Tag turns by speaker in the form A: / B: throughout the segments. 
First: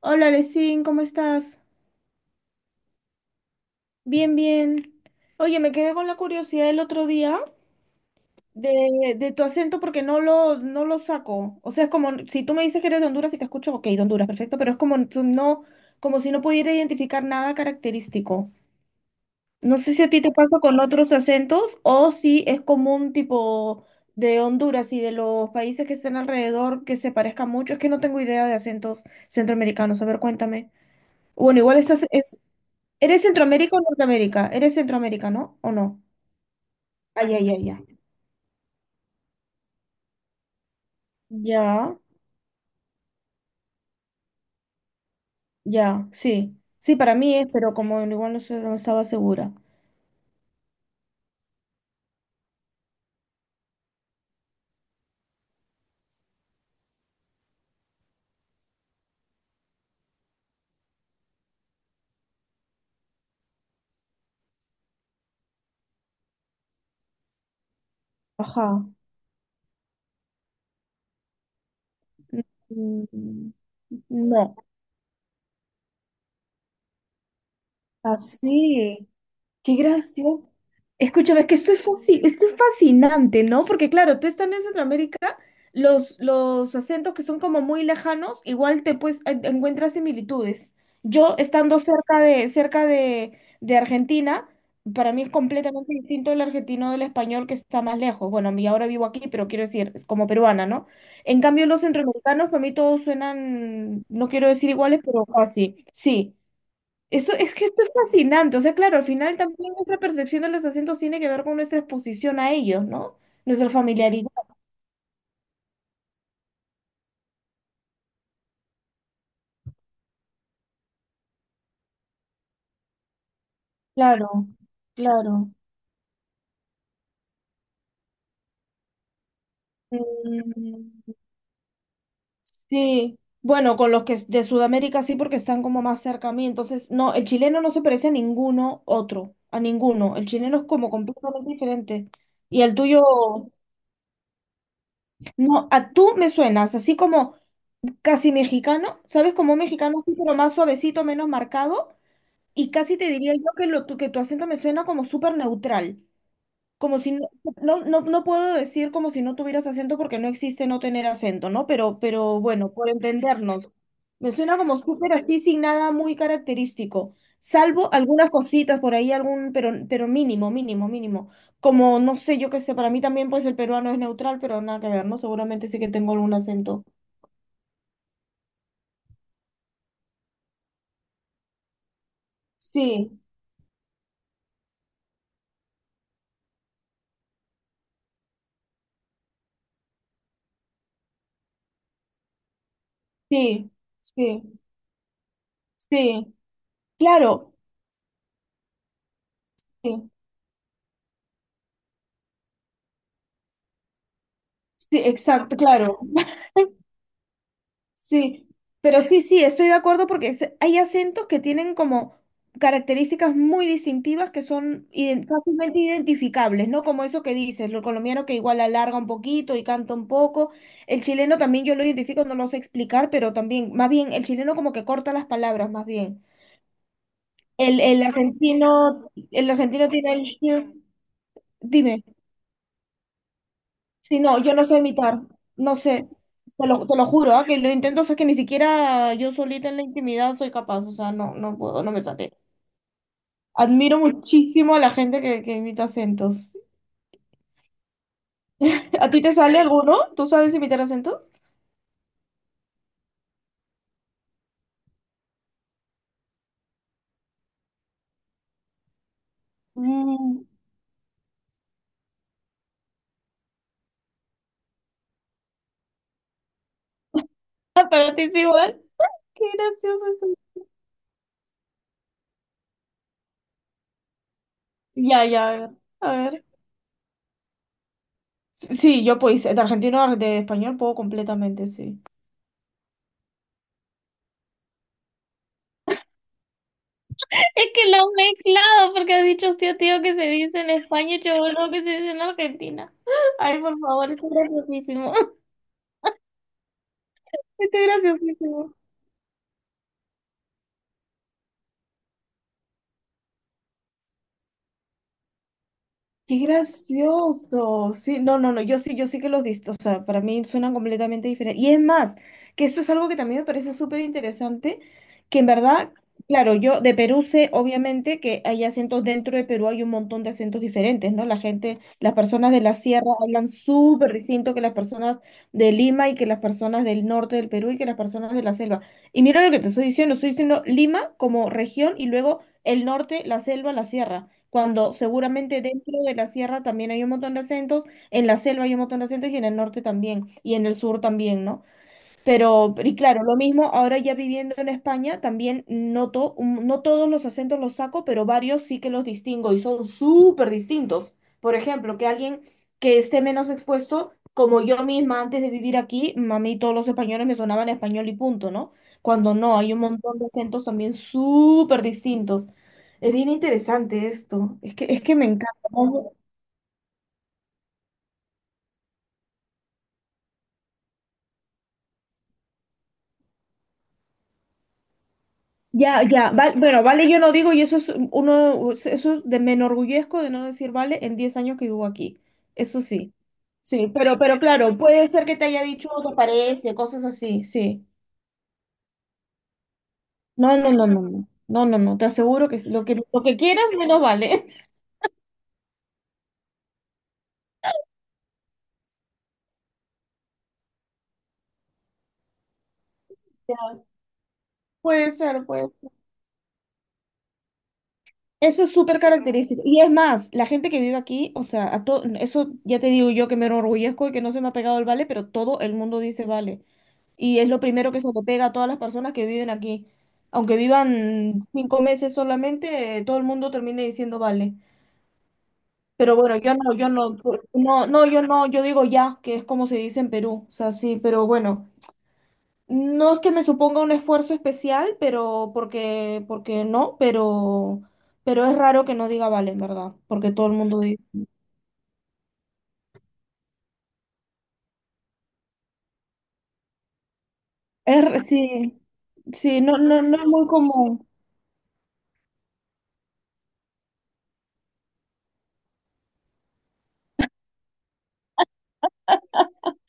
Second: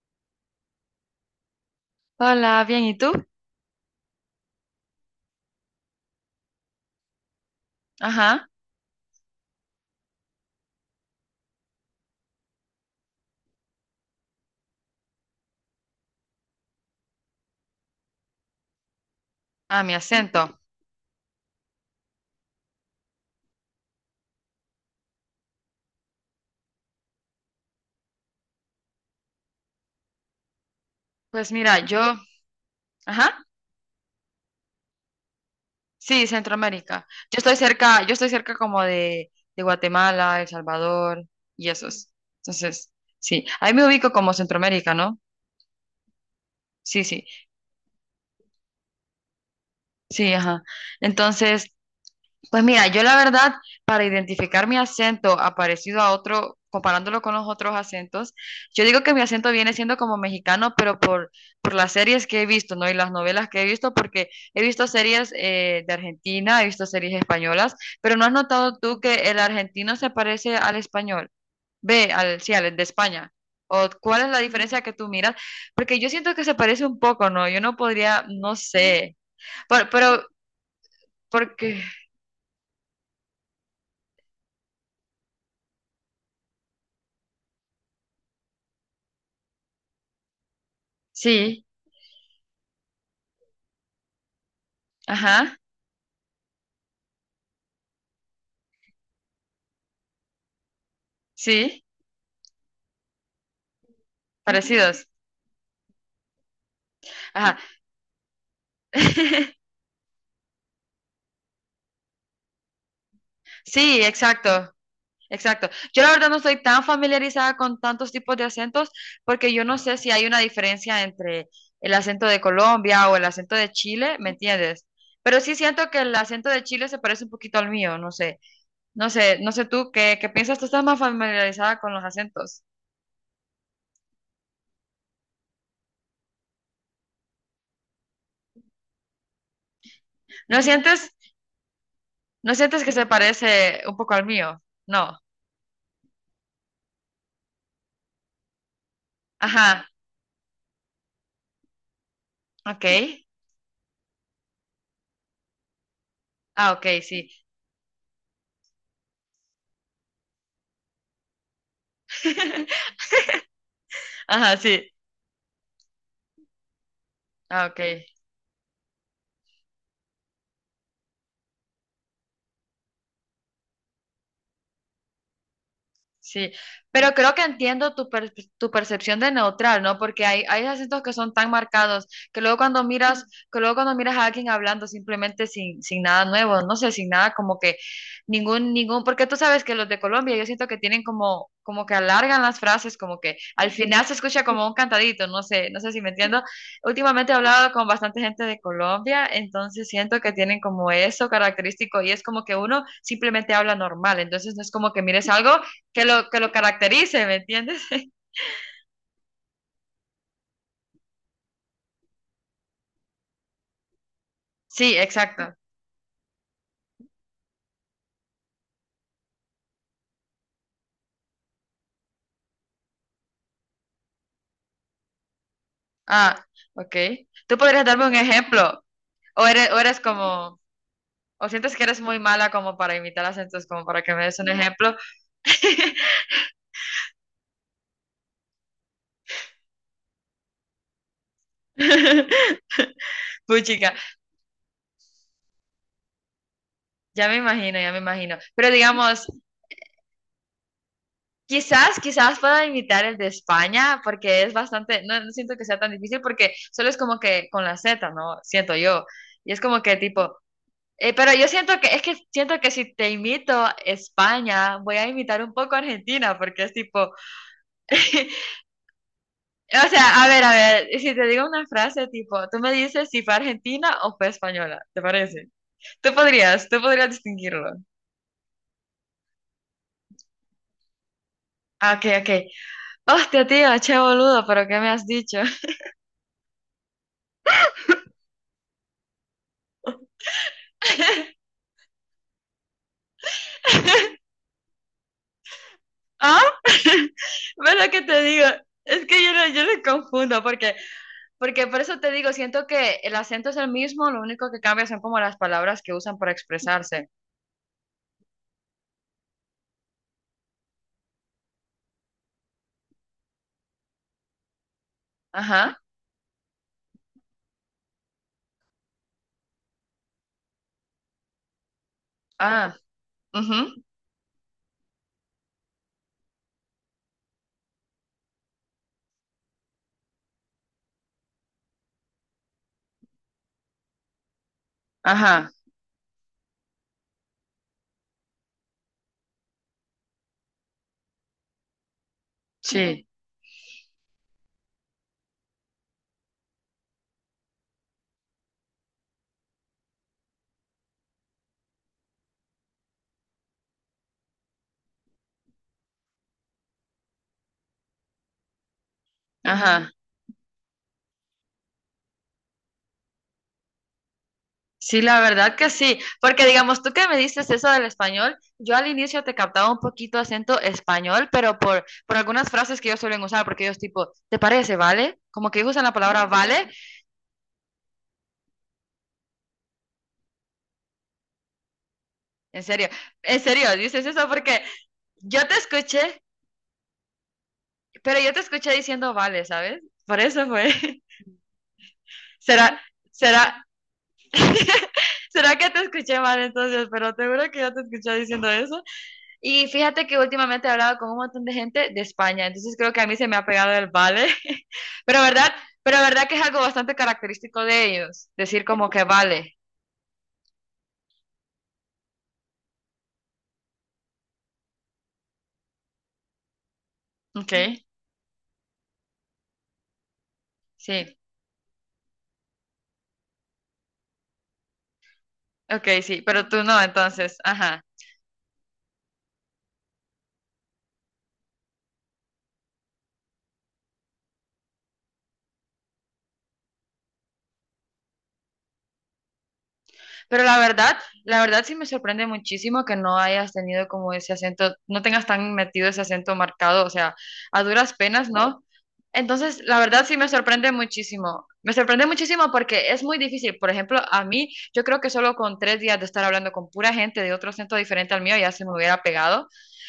A: Hola, Lesin, ¿cómo estás?
B: Hola, bien, ¿y tú?
A: Bien, bien. Oye, me quedé con la curiosidad el otro día
B: Ajá,
A: de tu acento porque no lo saco. O sea, es como si tú me dices que eres de Honduras y te escucho, ok, de Honduras, perfecto, pero es como tú no, como si no pudiera identificar nada característico. No
B: a mi
A: sé si a ti te
B: acento.
A: pasa con otros acentos o si es común tipo de Honduras y de los países que están alrededor que se parezcan mucho. Es que no tengo idea de acentos centroamericanos. A ver, cuéntame.
B: Pues
A: Bueno, igual
B: mira,
A: estás, ¿eres
B: ajá,
A: Centroamérica o Norteamérica? ¿Eres Centroamérica, no? ¿O no?
B: sí, Centroamérica.
A: Ay,
B: Yo
A: ay,
B: estoy
A: ay, ay.
B: cerca, yo estoy cerca como de Guatemala, El Salvador y
A: Ya,
B: esos. Entonces, sí, ahí me ubico como Centroamérica, ¿no?
A: ya, sí. Sí,
B: Sí,
A: para
B: sí,
A: mí es, pero como igual no, sé, no estaba segura.
B: sí, ajá. Entonces, pues mira, yo la verdad, para identificar mi acento a parecido a otro, comparándolo con los otros acentos, yo digo que mi acento viene siendo como mexicano, por las series que he visto, ¿no? Y las novelas que he visto, porque he visto series de Argentina, he visto series españolas, pero ¿no has notado
A: Ajá.
B: tú que el argentino se parece al español? Ve, al, sí, al de
A: Mm,
B: España.
A: mm,
B: ¿O cuál es la
A: no.
B: diferencia que tú miras? Porque yo siento que se parece un poco, ¿no? Yo no podría, no
A: Así.
B: sé.
A: Qué
B: Pero, pero
A: gracioso. Escúchame, es que estoy
B: porque,
A: estoy fascinante, ¿no? Porque claro, tú estando en Centroamérica, los acentos que son como muy lejanos, igual te pues encuentras similitudes. Yo
B: sí,
A: estando cerca de Argentina, para mí es
B: ajá.
A: completamente distinto el argentino del español que está más lejos. Bueno, a mí ahora vivo aquí, pero quiero decir, es como peruana, ¿no? En cambio, los
B: Sí,
A: centroamericanos, para mí todos suenan, no quiero decir iguales,
B: parecidos.
A: pero casi. Sí. Eso es
B: Ajá.
A: que esto es fascinante. O sea, claro, al final también nuestra percepción de los acentos tiene que ver con nuestra exposición a ellos, ¿no? Nuestra
B: Sí,
A: familiaridad.
B: exacto, exacto. Yo la verdad no estoy tan familiarizada con tantos tipos de acentos porque yo no sé si hay una diferencia entre el acento de Colombia o el acento de Chile,
A: Claro,
B: ¿me entiendes? Pero
A: claro.
B: sí siento que el acento de Chile se parece un poquito al mío, no sé. No sé tú qué piensas, tú estás más
A: Mm,
B: familiarizada con los acentos.
A: sí. Bueno, con los que es de Sudamérica sí, porque están como más cerca a mí. Entonces, no, el chileno no se parece a ninguno otro, a ninguno. El chileno
B: ¿No
A: es como
B: sientes,
A: completamente diferente.
B: ¿no
A: Y el
B: sientes que
A: tuyo,
B: se parece un poco al mío? No.
A: no, a tú me suenas, así como casi mexicano, ¿sabes? Como un
B: Ajá,
A: mexicano así, pero más suavecito, menos marcado. Y
B: ok.
A: casi te diría yo que, lo, que tu acento me suena como súper neutral,
B: Ah, ok,
A: como si no,
B: sí.
A: no, no, no puedo decir como si no tuvieras acento porque no existe no tener acento, ¿no? Pero bueno, por entendernos, me suena
B: Ajá,
A: como
B: sí.
A: súper así sin nada muy característico,
B: Ah,
A: salvo
B: ok.
A: algunas cositas por ahí, algún, pero mínimo, mínimo, mínimo. Como, no sé, yo qué sé, para mí también pues el peruano es neutral, pero nada que ver, ¿no? Seguramente sí que tengo algún
B: Sí,
A: acento.
B: pero creo que entiendo tu percepción de neutral, ¿no? Porque hay acentos que son tan marcados que luego cuando
A: Sí,
B: miras, que luego cuando miras a alguien hablando simplemente sin nada nuevo, no sé, sin nada como que porque tú sabes que los de Colombia yo siento que tienen como, como que alargan las frases, como que
A: sí,
B: al final se escucha
A: sí,
B: como un cantadito, no sé, no sé si me
A: sí,
B: entiendo. Últimamente he
A: claro.
B: hablado con bastante gente de Colombia, entonces
A: Sí.
B: siento que tienen como eso característico y es como que uno simplemente habla normal, entonces no es como
A: Sí,
B: que mires algo
A: exacto, claro.
B: que lo caracterice, ¿me entiendes?
A: Sí, pero sí, sí, estoy de acuerdo porque hay acentos que tienen como características muy distintivas que son
B: Sí, exacto.
A: fácilmente identificables, ¿no? Como eso que dices, lo colombiano que igual alarga un poquito y canta un poco. El chileno también yo lo identifico, no lo sé explicar, pero también, más bien, el chileno como que corta las palabras, más bien.
B: Ah, ok. ¿Tú
A: El,
B: podrías
A: el
B: darme un ejemplo?
A: argentino,
B: ¿O
A: el
B: eres, o
A: argentino
B: eres
A: tiene
B: como,
A: el...
B: o sientes que eres
A: Dime.
B: muy mala como para imitar acentos, como para que
A: Sí,
B: me
A: no,
B: des un
A: yo no sé
B: ejemplo?
A: imitar, no sé, te lo juro, ah, que lo intento, o sea, que ni siquiera yo solita en la intimidad soy capaz, o sea, no, no puedo, no me sale.
B: Puchica,
A: Admiro muchísimo a la gente que imita acentos.
B: ya me imagino. Pero
A: ¿A ti
B: digamos,
A: te sale alguno? ¿Tú sabes imitar acentos?
B: quizás pueda imitar el de España, porque es bastante, no, no siento que sea tan difícil, porque solo es como que con la Z, ¿no? Siento yo. Y es como que tipo,
A: Mm,
B: Pero yo siento que, es que siento que si te imito España, voy a imitar un poco Argentina, porque es tipo, o
A: ah, para ti es igual. Qué gracioso
B: sea,
A: eso.
B: a ver, si te digo una frase tipo, tú me dices si fue argentina o fue española, ¿te
A: Ya, ya,
B: parece?
A: a ver. A ver.
B: Tú podrías distinguirlo.
A: Sí, yo pues, de argentino a de español puedo completamente,
B: Ah,
A: sí.
B: ok. Hostia, tío, che boludo, pero ¿qué me has dicho?
A: Es que lo has mezclado porque has dicho tío, tío que se dice en España y cholo que se dice en Argentina. Ay, por favor, esto es graciosísimo.
B: ¿Ah?
A: Esto
B: ¿Ves
A: es
B: lo que te digo?
A: graciosísimo.
B: Es que yo no, yo lo confundo, porque por eso te digo, siento que el acento es el mismo, lo único que cambia son como las palabras que usan para
A: Qué
B: expresarse.
A: gracioso. Sí, no, no, no, yo sí, yo sí que los visto. O sea, para mí suenan completamente diferentes. Y es más, que esto es algo que también me parece súper interesante, que en
B: Ajá.
A: verdad, claro, yo de Perú sé obviamente que hay acentos dentro de Perú, hay un montón de acentos diferentes, ¿no? La gente, las personas de
B: Ah,
A: la sierra hablan
B: ujú,
A: súper distinto que las personas de Lima y que las personas del norte del Perú y que las personas de la selva. Y mira lo que te estoy diciendo Lima como región y luego el norte, la selva, la sierra cuando
B: ajá,
A: seguramente dentro de la sierra también hay un montón de acentos, en la selva hay un montón de acentos y en el norte también, y en el sur también, ¿no? Pero, y
B: sí,
A: claro, lo mismo, ahora ya viviendo en España, también noto, no todos los acentos los saco, pero varios sí que los distingo y son súper distintos. Por ejemplo, que alguien que esté menos expuesto, como yo misma antes de vivir aquí, a mí todos los españoles me sonaban español y punto, ¿no? Cuando no, hay un
B: ajá.
A: montón de acentos también súper distintos. Es bien interesante esto, es
B: Sí,
A: que
B: la
A: me
B: verdad
A: encanta.
B: que sí,
A: ¿No?
B: porque digamos tú que me dices eso del español, yo al inicio te captaba un poquito acento español, por algunas frases que ellos suelen usar, porque ellos tipo, ¿te parece, vale? Como que ellos usan la
A: Ya,
B: palabra
A: ya,
B: vale,
A: bueno, vale, yo no digo, y eso es uno, eso de, me enorgullezco de no decir vale en 10 años que vivo aquí.
B: en
A: Eso
B: serio,
A: sí.
B: en serio,
A: Sí,
B: dices eso
A: pero
B: porque
A: claro, puede ser que te
B: yo te
A: haya dicho, te
B: escuché,
A: parece, cosas así, sí.
B: pero yo te escuché diciendo vale, ¿sabes? Por eso
A: No, no,
B: fue.
A: no, no, no, no, no, no, te aseguro que
B: ¿Será,
A: lo que, lo que quieras
B: será,
A: menos vale.
B: ¿será que te escuché mal entonces? Pero te juro que yo te escuché diciendo eso. Y fíjate que últimamente he hablado con un montón de gente de España, entonces creo que a mí se me ha
A: Ya,
B: pegado el vale,
A: puede
B: pero
A: ser,
B: verdad,
A: puede ser.
B: pero verdad que es algo bastante característico de ellos, decir
A: Eso es
B: como
A: súper
B: que vale,
A: característico. Y es más, la gente que vive aquí, o sea, eso ya te digo yo que me enorgullezco y que no se me ha pegado el vale, pero todo el mundo dice vale. Y es
B: ok,
A: lo primero que se le pega a todas las personas que viven aquí. Aunque
B: sí,
A: vivan 5 meses solamente, todo el mundo termina diciendo vale.
B: ok,
A: Pero
B: sí,
A: bueno,
B: pero
A: yo
B: tú
A: no,
B: no,
A: yo no,
B: entonces, ajá.
A: no, no, yo no, yo digo ya, que es como se dice en Perú. O sea, sí, pero bueno, no es que me suponga un esfuerzo especial, pero porque, porque no, pero es raro que no diga vale, en verdad, porque
B: Pero
A: todo el
B: la
A: mundo
B: verdad,
A: dice.
B: la verdad sí me sorprende muchísimo que no hayas tenido como ese acento, no tengas tan metido ese acento marcado, o sea, a duras
A: Es,
B: penas, ¿no?
A: sí, sí,
B: Entonces,
A: no,
B: la
A: no,
B: verdad
A: no
B: sí
A: es
B: me
A: muy
B: sorprende
A: común.
B: muchísimo. Me sorprende muchísimo porque es muy difícil. Por ejemplo, a mí, yo creo que solo con tres días de estar hablando con pura gente de otro acento diferente al mío ya se me hubiera pegado.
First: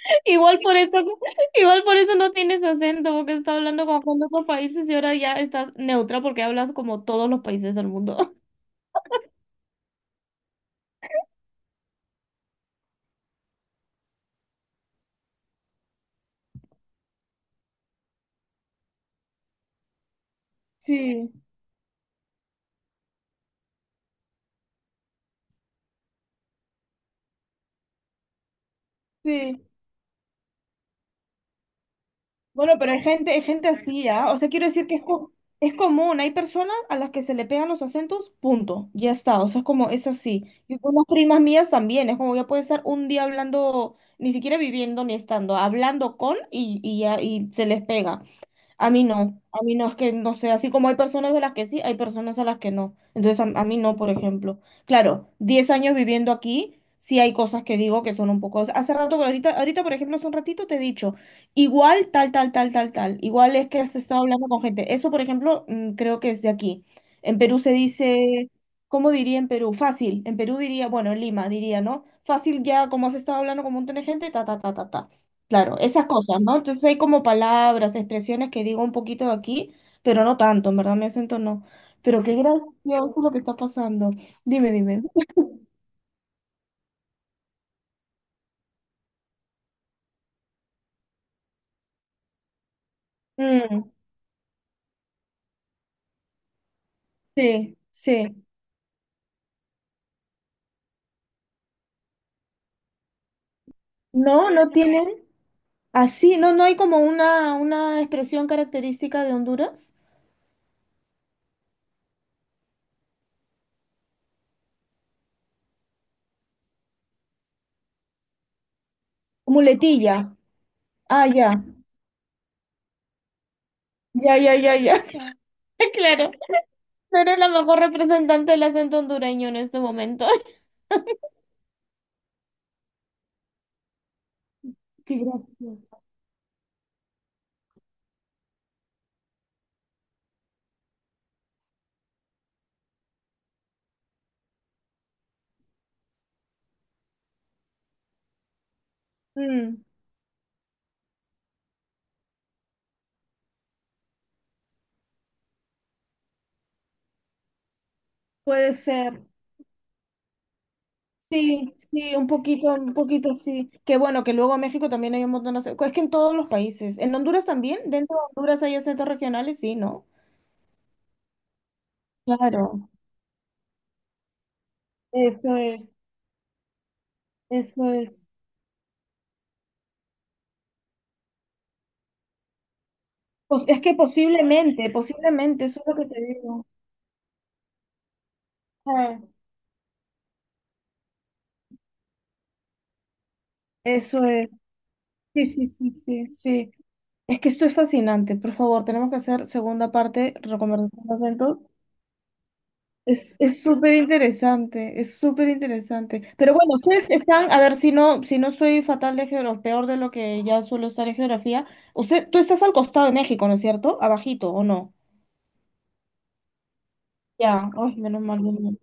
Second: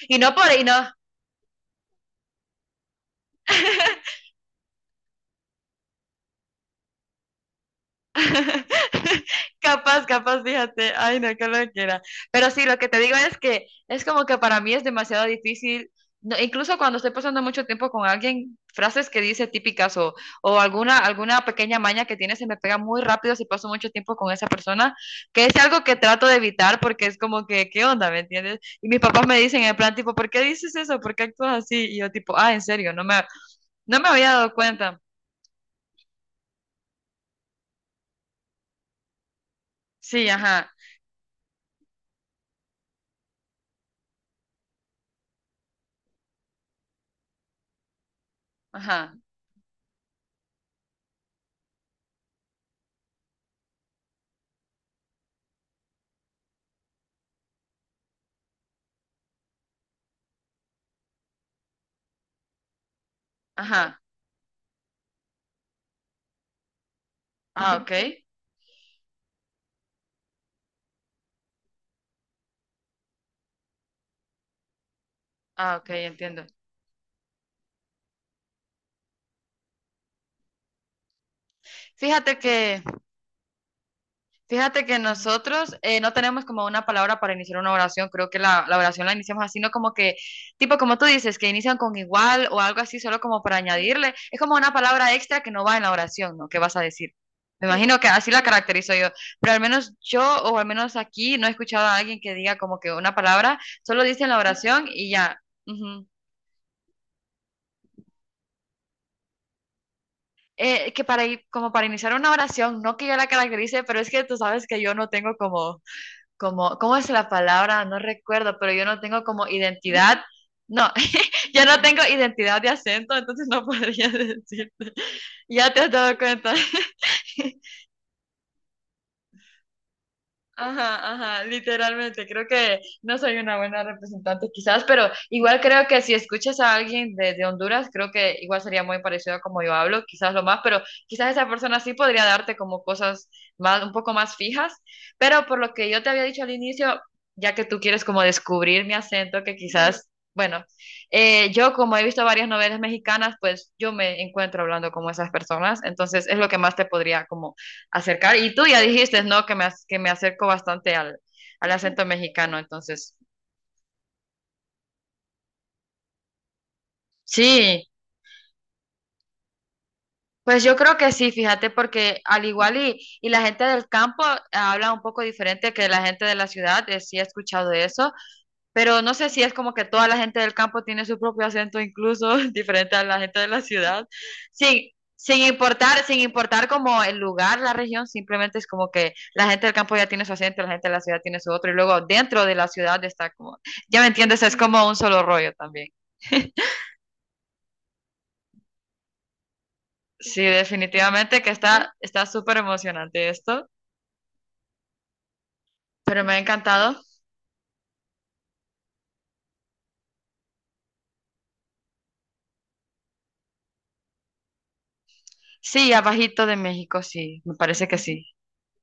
B: Y no por,
A: Igual
B: y
A: por
B: no,
A: eso, igual por eso no tienes acento, porque estás hablando como con otros países y ahora ya estás neutra porque hablas como todos los países del mundo.
B: capaz, capaz, fíjate, ay, no, que lo quiera. Pero sí, lo que te digo es que es como que para mí es demasiado difícil, no, incluso cuando estoy pasando mucho tiempo con alguien, frases que dice típicas o
A: Sí,
B: alguna pequeña maña que tiene se me pega muy rápido si paso mucho tiempo con esa persona, que es algo que trato de evitar porque es como que, ¿qué onda? ¿Me entiendes? Y mis papás me
A: sí.
B: dicen en plan, tipo, ¿por qué dices eso? ¿Por qué actúas así? Y yo tipo, ah, en
A: Bueno, pero
B: serio,
A: hay gente
B: no
A: así,
B: me
A: ¿ah?
B: había
A: O sea,
B: dado
A: quiero decir que
B: cuenta.
A: es, es común. Hay personas a las que se le pegan los acentos, punto. Ya está. O sea, es como, es
B: Sí,
A: así.
B: ajá,
A: Y con las primas mías también. Es como ya puede estar un día hablando, ni siquiera viviendo ni estando, hablando con y ya, y se les pega.
B: ajá,
A: A mí no, es que no sé, así como hay personas a las que sí, hay personas a las que no. Entonces a mí no, por ejemplo. Claro, 10 años viviendo aquí, sí hay cosas que digo que son un poco... Hace rato, ahorita, ahorita, por ejemplo, hace un ratito te he dicho, igual tal, tal, tal, tal, tal. Igual es que has
B: ajá.
A: estado hablando con gente. Eso, por ejemplo, mm, creo que es de aquí. En Perú se
B: Ah, ok.
A: dice, ¿cómo diría en Perú? Fácil. En Perú diría, bueno, en Lima diría, ¿no? Fácil ya, como has estado hablando con un montón de gente, ta, ta, ta, ta, ta.
B: Ah,
A: Claro,
B: ok,
A: esas cosas,
B: entiendo.
A: ¿no? Entonces hay como palabras, expresiones que digo un poquito de aquí, pero no tanto, en verdad, mi acento no. Pero qué
B: Fíjate que,
A: gracioso lo que está pasando. Dime,
B: fíjate que
A: dime.
B: nosotros no tenemos como una palabra para iniciar una oración. Creo que la oración la iniciamos así, no como que, tipo como tú dices, que inician con igual o algo así, solo como para
A: Mm,
B: añadirle. Es como una palabra extra que no va en la oración, ¿no? ¿Qué vas a decir? Me
A: sí,
B: imagino que así la
A: sí.
B: caracterizo yo. Pero al menos yo, o al menos aquí, no he escuchado a alguien que diga como que una palabra, solo dice en la
A: No, no
B: oración
A: tienen.
B: y ya. Ujú.
A: Así, no, no hay como una expresión característica de Honduras.
B: Que como para iniciar una oración, no que yo la caracterice, pero es que tú sabes que yo no tengo como ¿cómo es la palabra? No recuerdo, pero yo no tengo como
A: Muletilla.
B: identidad. No,
A: Ah, ya.
B: yo no tengo identidad de acento, entonces no podría
A: Ya, ya, ya,
B: decirte.
A: ya.
B: Ya te has dado
A: Claro.
B: cuenta.
A: No eres la mejor representante del acento hondureño en este momento.
B: Ajá, ajá, literalmente, creo que no soy una buena representante quizás, pero
A: Qué
B: igual creo
A: gracioso.
B: que si escuchas a alguien de Honduras, creo que igual sería muy parecido a como yo hablo, quizás lo más, pero quizás esa persona sí podría darte como cosas más, un poco más fijas, pero por lo que yo te había dicho al inicio, ya que tú quieres como descubrir mi acento, que
A: Mm,
B: quizás, bueno, yo como he visto varias novelas mexicanas, pues yo me encuentro hablando como esas personas, entonces es lo que más te podría como acercar. Y tú
A: puede
B: ya dijiste,
A: ser.
B: ¿no? Que me, ac- que me acerco bastante al, al
A: Sí,
B: acento
A: sí,
B: mexicano.
A: un
B: Entonces,
A: poquito sí. Que bueno, que luego en México también hay un montón de acentos. Es que en todos los países. ¿En Honduras también?
B: sí,
A: ¿Dentro de Honduras hay acentos regionales? Sí, ¿no?
B: pues yo creo que sí, fíjate, porque al
A: Claro,
B: igual y la gente del campo habla un poco
A: eso
B: diferente
A: es,
B: que la gente de la ciudad, sí he escuchado
A: eso
B: eso.
A: es.
B: Pero no sé si es como que toda la gente del campo tiene su propio acento, incluso diferente a la gente de la
A: Pues es que
B: ciudad.
A: posiblemente,
B: Sin, sin
A: posiblemente, eso es lo
B: importar,
A: que
B: sin
A: te digo.
B: importar como el lugar, la región, simplemente es como que
A: Ah,
B: la gente del campo ya tiene su acento, la gente de la ciudad tiene su otro, y luego dentro de la ciudad está como, ya me
A: eso
B: entiendes,
A: es.
B: es como un solo
A: Sí,
B: rollo
A: sí,
B: también.
A: sí, sí, sí. Es que esto es fascinante. Por favor, tenemos que hacer segunda parte,
B: Sí,
A: recomendación de
B: definitivamente que
A: acentos.
B: está, está súper emocionante
A: Es
B: esto,
A: súper interesante, es súper interesante.
B: pero me ha
A: Pero bueno,
B: encantado.
A: ustedes están, a ver si no, si no soy fatal de geografía, peor de lo que ya suelo estar en geografía. Usted, tú estás al costado de México, ¿no es cierto? Abajito, ¿o no?
B: Sí, abajito de México, sí, me
A: Ya,
B: parece
A: ay,
B: que
A: menos
B: sí.
A: mal. Menos mal.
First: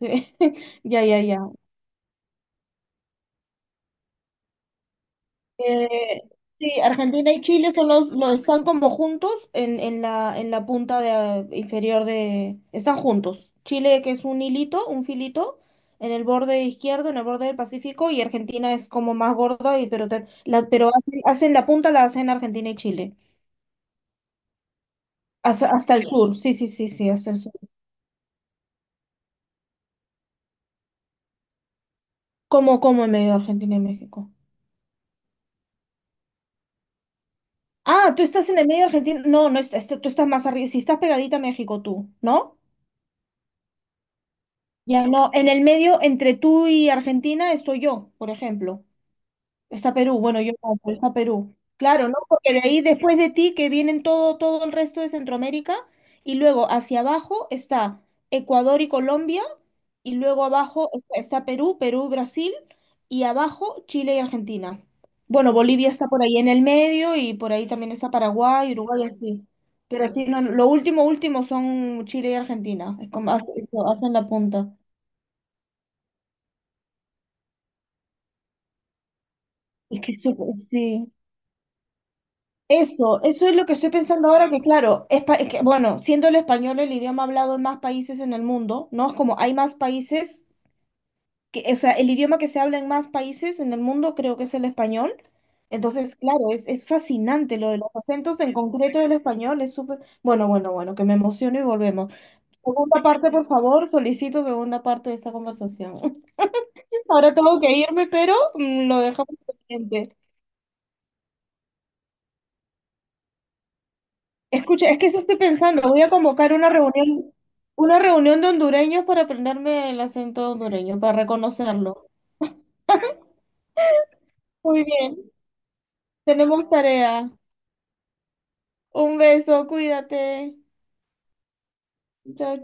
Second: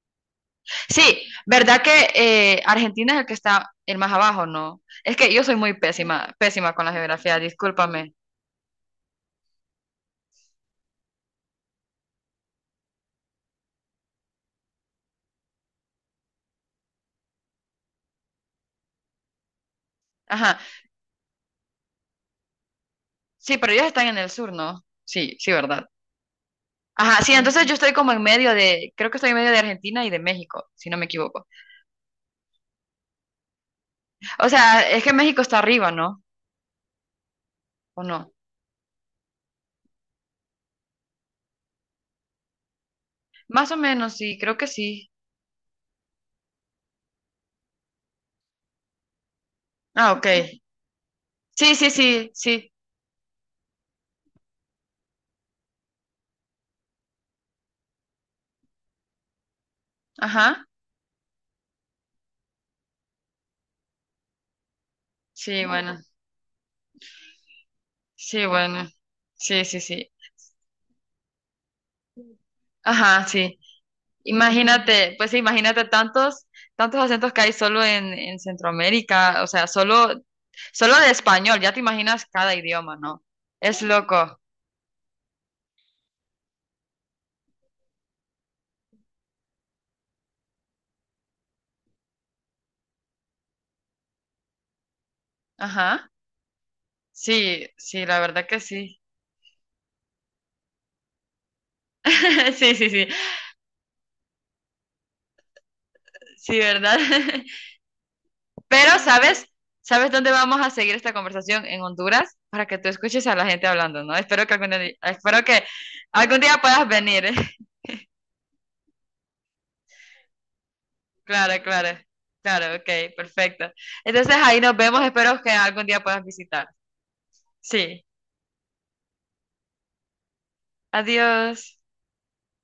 A: Ya, ya,
B: Sí,
A: ya.
B: ¿verdad que Argentina es el que está el más abajo, no? Es que yo soy muy
A: Eh,
B: pésima, pésima
A: sí,
B: con la
A: Argentina
B: geografía,
A: y Chile son los,
B: discúlpame.
A: están como juntos en la punta de, inferior de... Están juntos. Chile, que es un hilito, un filito, en el borde izquierdo, en el borde del Pacífico, y Argentina es como más gorda, y, pero,
B: Ajá,
A: la, pero hacen, hacen la punta, la hacen Argentina y Chile.
B: sí, pero ellos están en el sur, ¿no? Sí, sí,
A: Hasta,
B: ¿verdad?
A: hasta el sur, sí, sí, sí, sí,
B: Ajá,
A: hasta
B: sí,
A: el sur.
B: entonces yo estoy como en medio de, creo que estoy en medio de Argentina y de México, si no me equivoco.
A: ¿Cómo, cómo en medio de Argentina y México?
B: O sea, es que México está arriba, ¿no? ¿O
A: Ah, tú
B: no?
A: estás en el medio de Argentina. No, no, tú estás más arriba. Si estás pegadita a México, tú, ¿no?
B: Más o menos, sí, creo que
A: Ya
B: sí.
A: no, en el medio, entre tú y Argentina, estoy yo, por ejemplo. Está
B: Ah,
A: Perú,
B: ok.
A: bueno, yo no, pero está Perú.
B: Sí, sí,
A: Claro, ¿no?
B: sí,
A: Porque de
B: sí.
A: ahí después de ti que vienen todo, todo el resto de Centroamérica y luego hacia abajo está Ecuador y Colombia y luego
B: Ajá.
A: abajo está, está Perú, Perú, Brasil y abajo Chile y Argentina. Bueno,
B: Sí,
A: Bolivia
B: bueno.
A: está por ahí en el medio y por ahí también está
B: Sí,
A: Paraguay,
B: bueno.
A: Uruguay, así.
B: Sí, sí,
A: Pero
B: sí.
A: así no, lo último, último son Chile y Argentina. Es
B: Ajá,
A: como
B: sí.
A: hacen la punta.
B: Imagínate, pues sí, tantos acentos que hay solo en Centroamérica, o sea,
A: Es que
B: solo,
A: eso,
B: solo de
A: sí.
B: español, ya te imaginas cada idioma,
A: Eso,
B: ¿no?
A: eso es lo que
B: Es
A: estoy pensando
B: loco.
A: ahora, que claro, es, es que, bueno, siendo el español el idioma hablado en más países en el mundo, ¿no? Es como hay más países, que, o sea, el idioma que se habla en más países en el mundo creo que es el español.
B: Ajá.
A: Entonces, claro, es fascinante
B: Sí,
A: lo de los
B: sí, la
A: acentos,
B: verdad
A: en
B: que
A: concreto
B: sí.
A: del español, es súper... Bueno, bueno, bueno, que me emociono y volvemos.
B: Sí, sí,
A: Segunda
B: sí.
A: parte, por favor, solicito segunda parte de esta conversación.
B: Sí, ¿verdad?
A: Ahora tengo que irme, pero mm,
B: Pero,
A: lo dejamos
B: ¿sabes? ¿Sabes
A: pendiente.
B: dónde vamos a seguir esta conversación? En Honduras, para que tú escuches a la gente hablando, ¿no?
A: Escucha, es que eso estoy
B: Espero que
A: pensando. Voy a
B: algún
A: convocar
B: día puedas venir.
A: una reunión de hondureños para aprenderme el acento hondureño, para
B: Claro, claro.
A: reconocerlo.
B: Claro, ok, perfecto. Entonces ahí nos
A: Muy
B: vemos,
A: bien,
B: espero que algún día puedas visitar.
A: tenemos tarea.
B: Sí,
A: Un beso, cuídate.
B: adiós.
A: Chao, chao.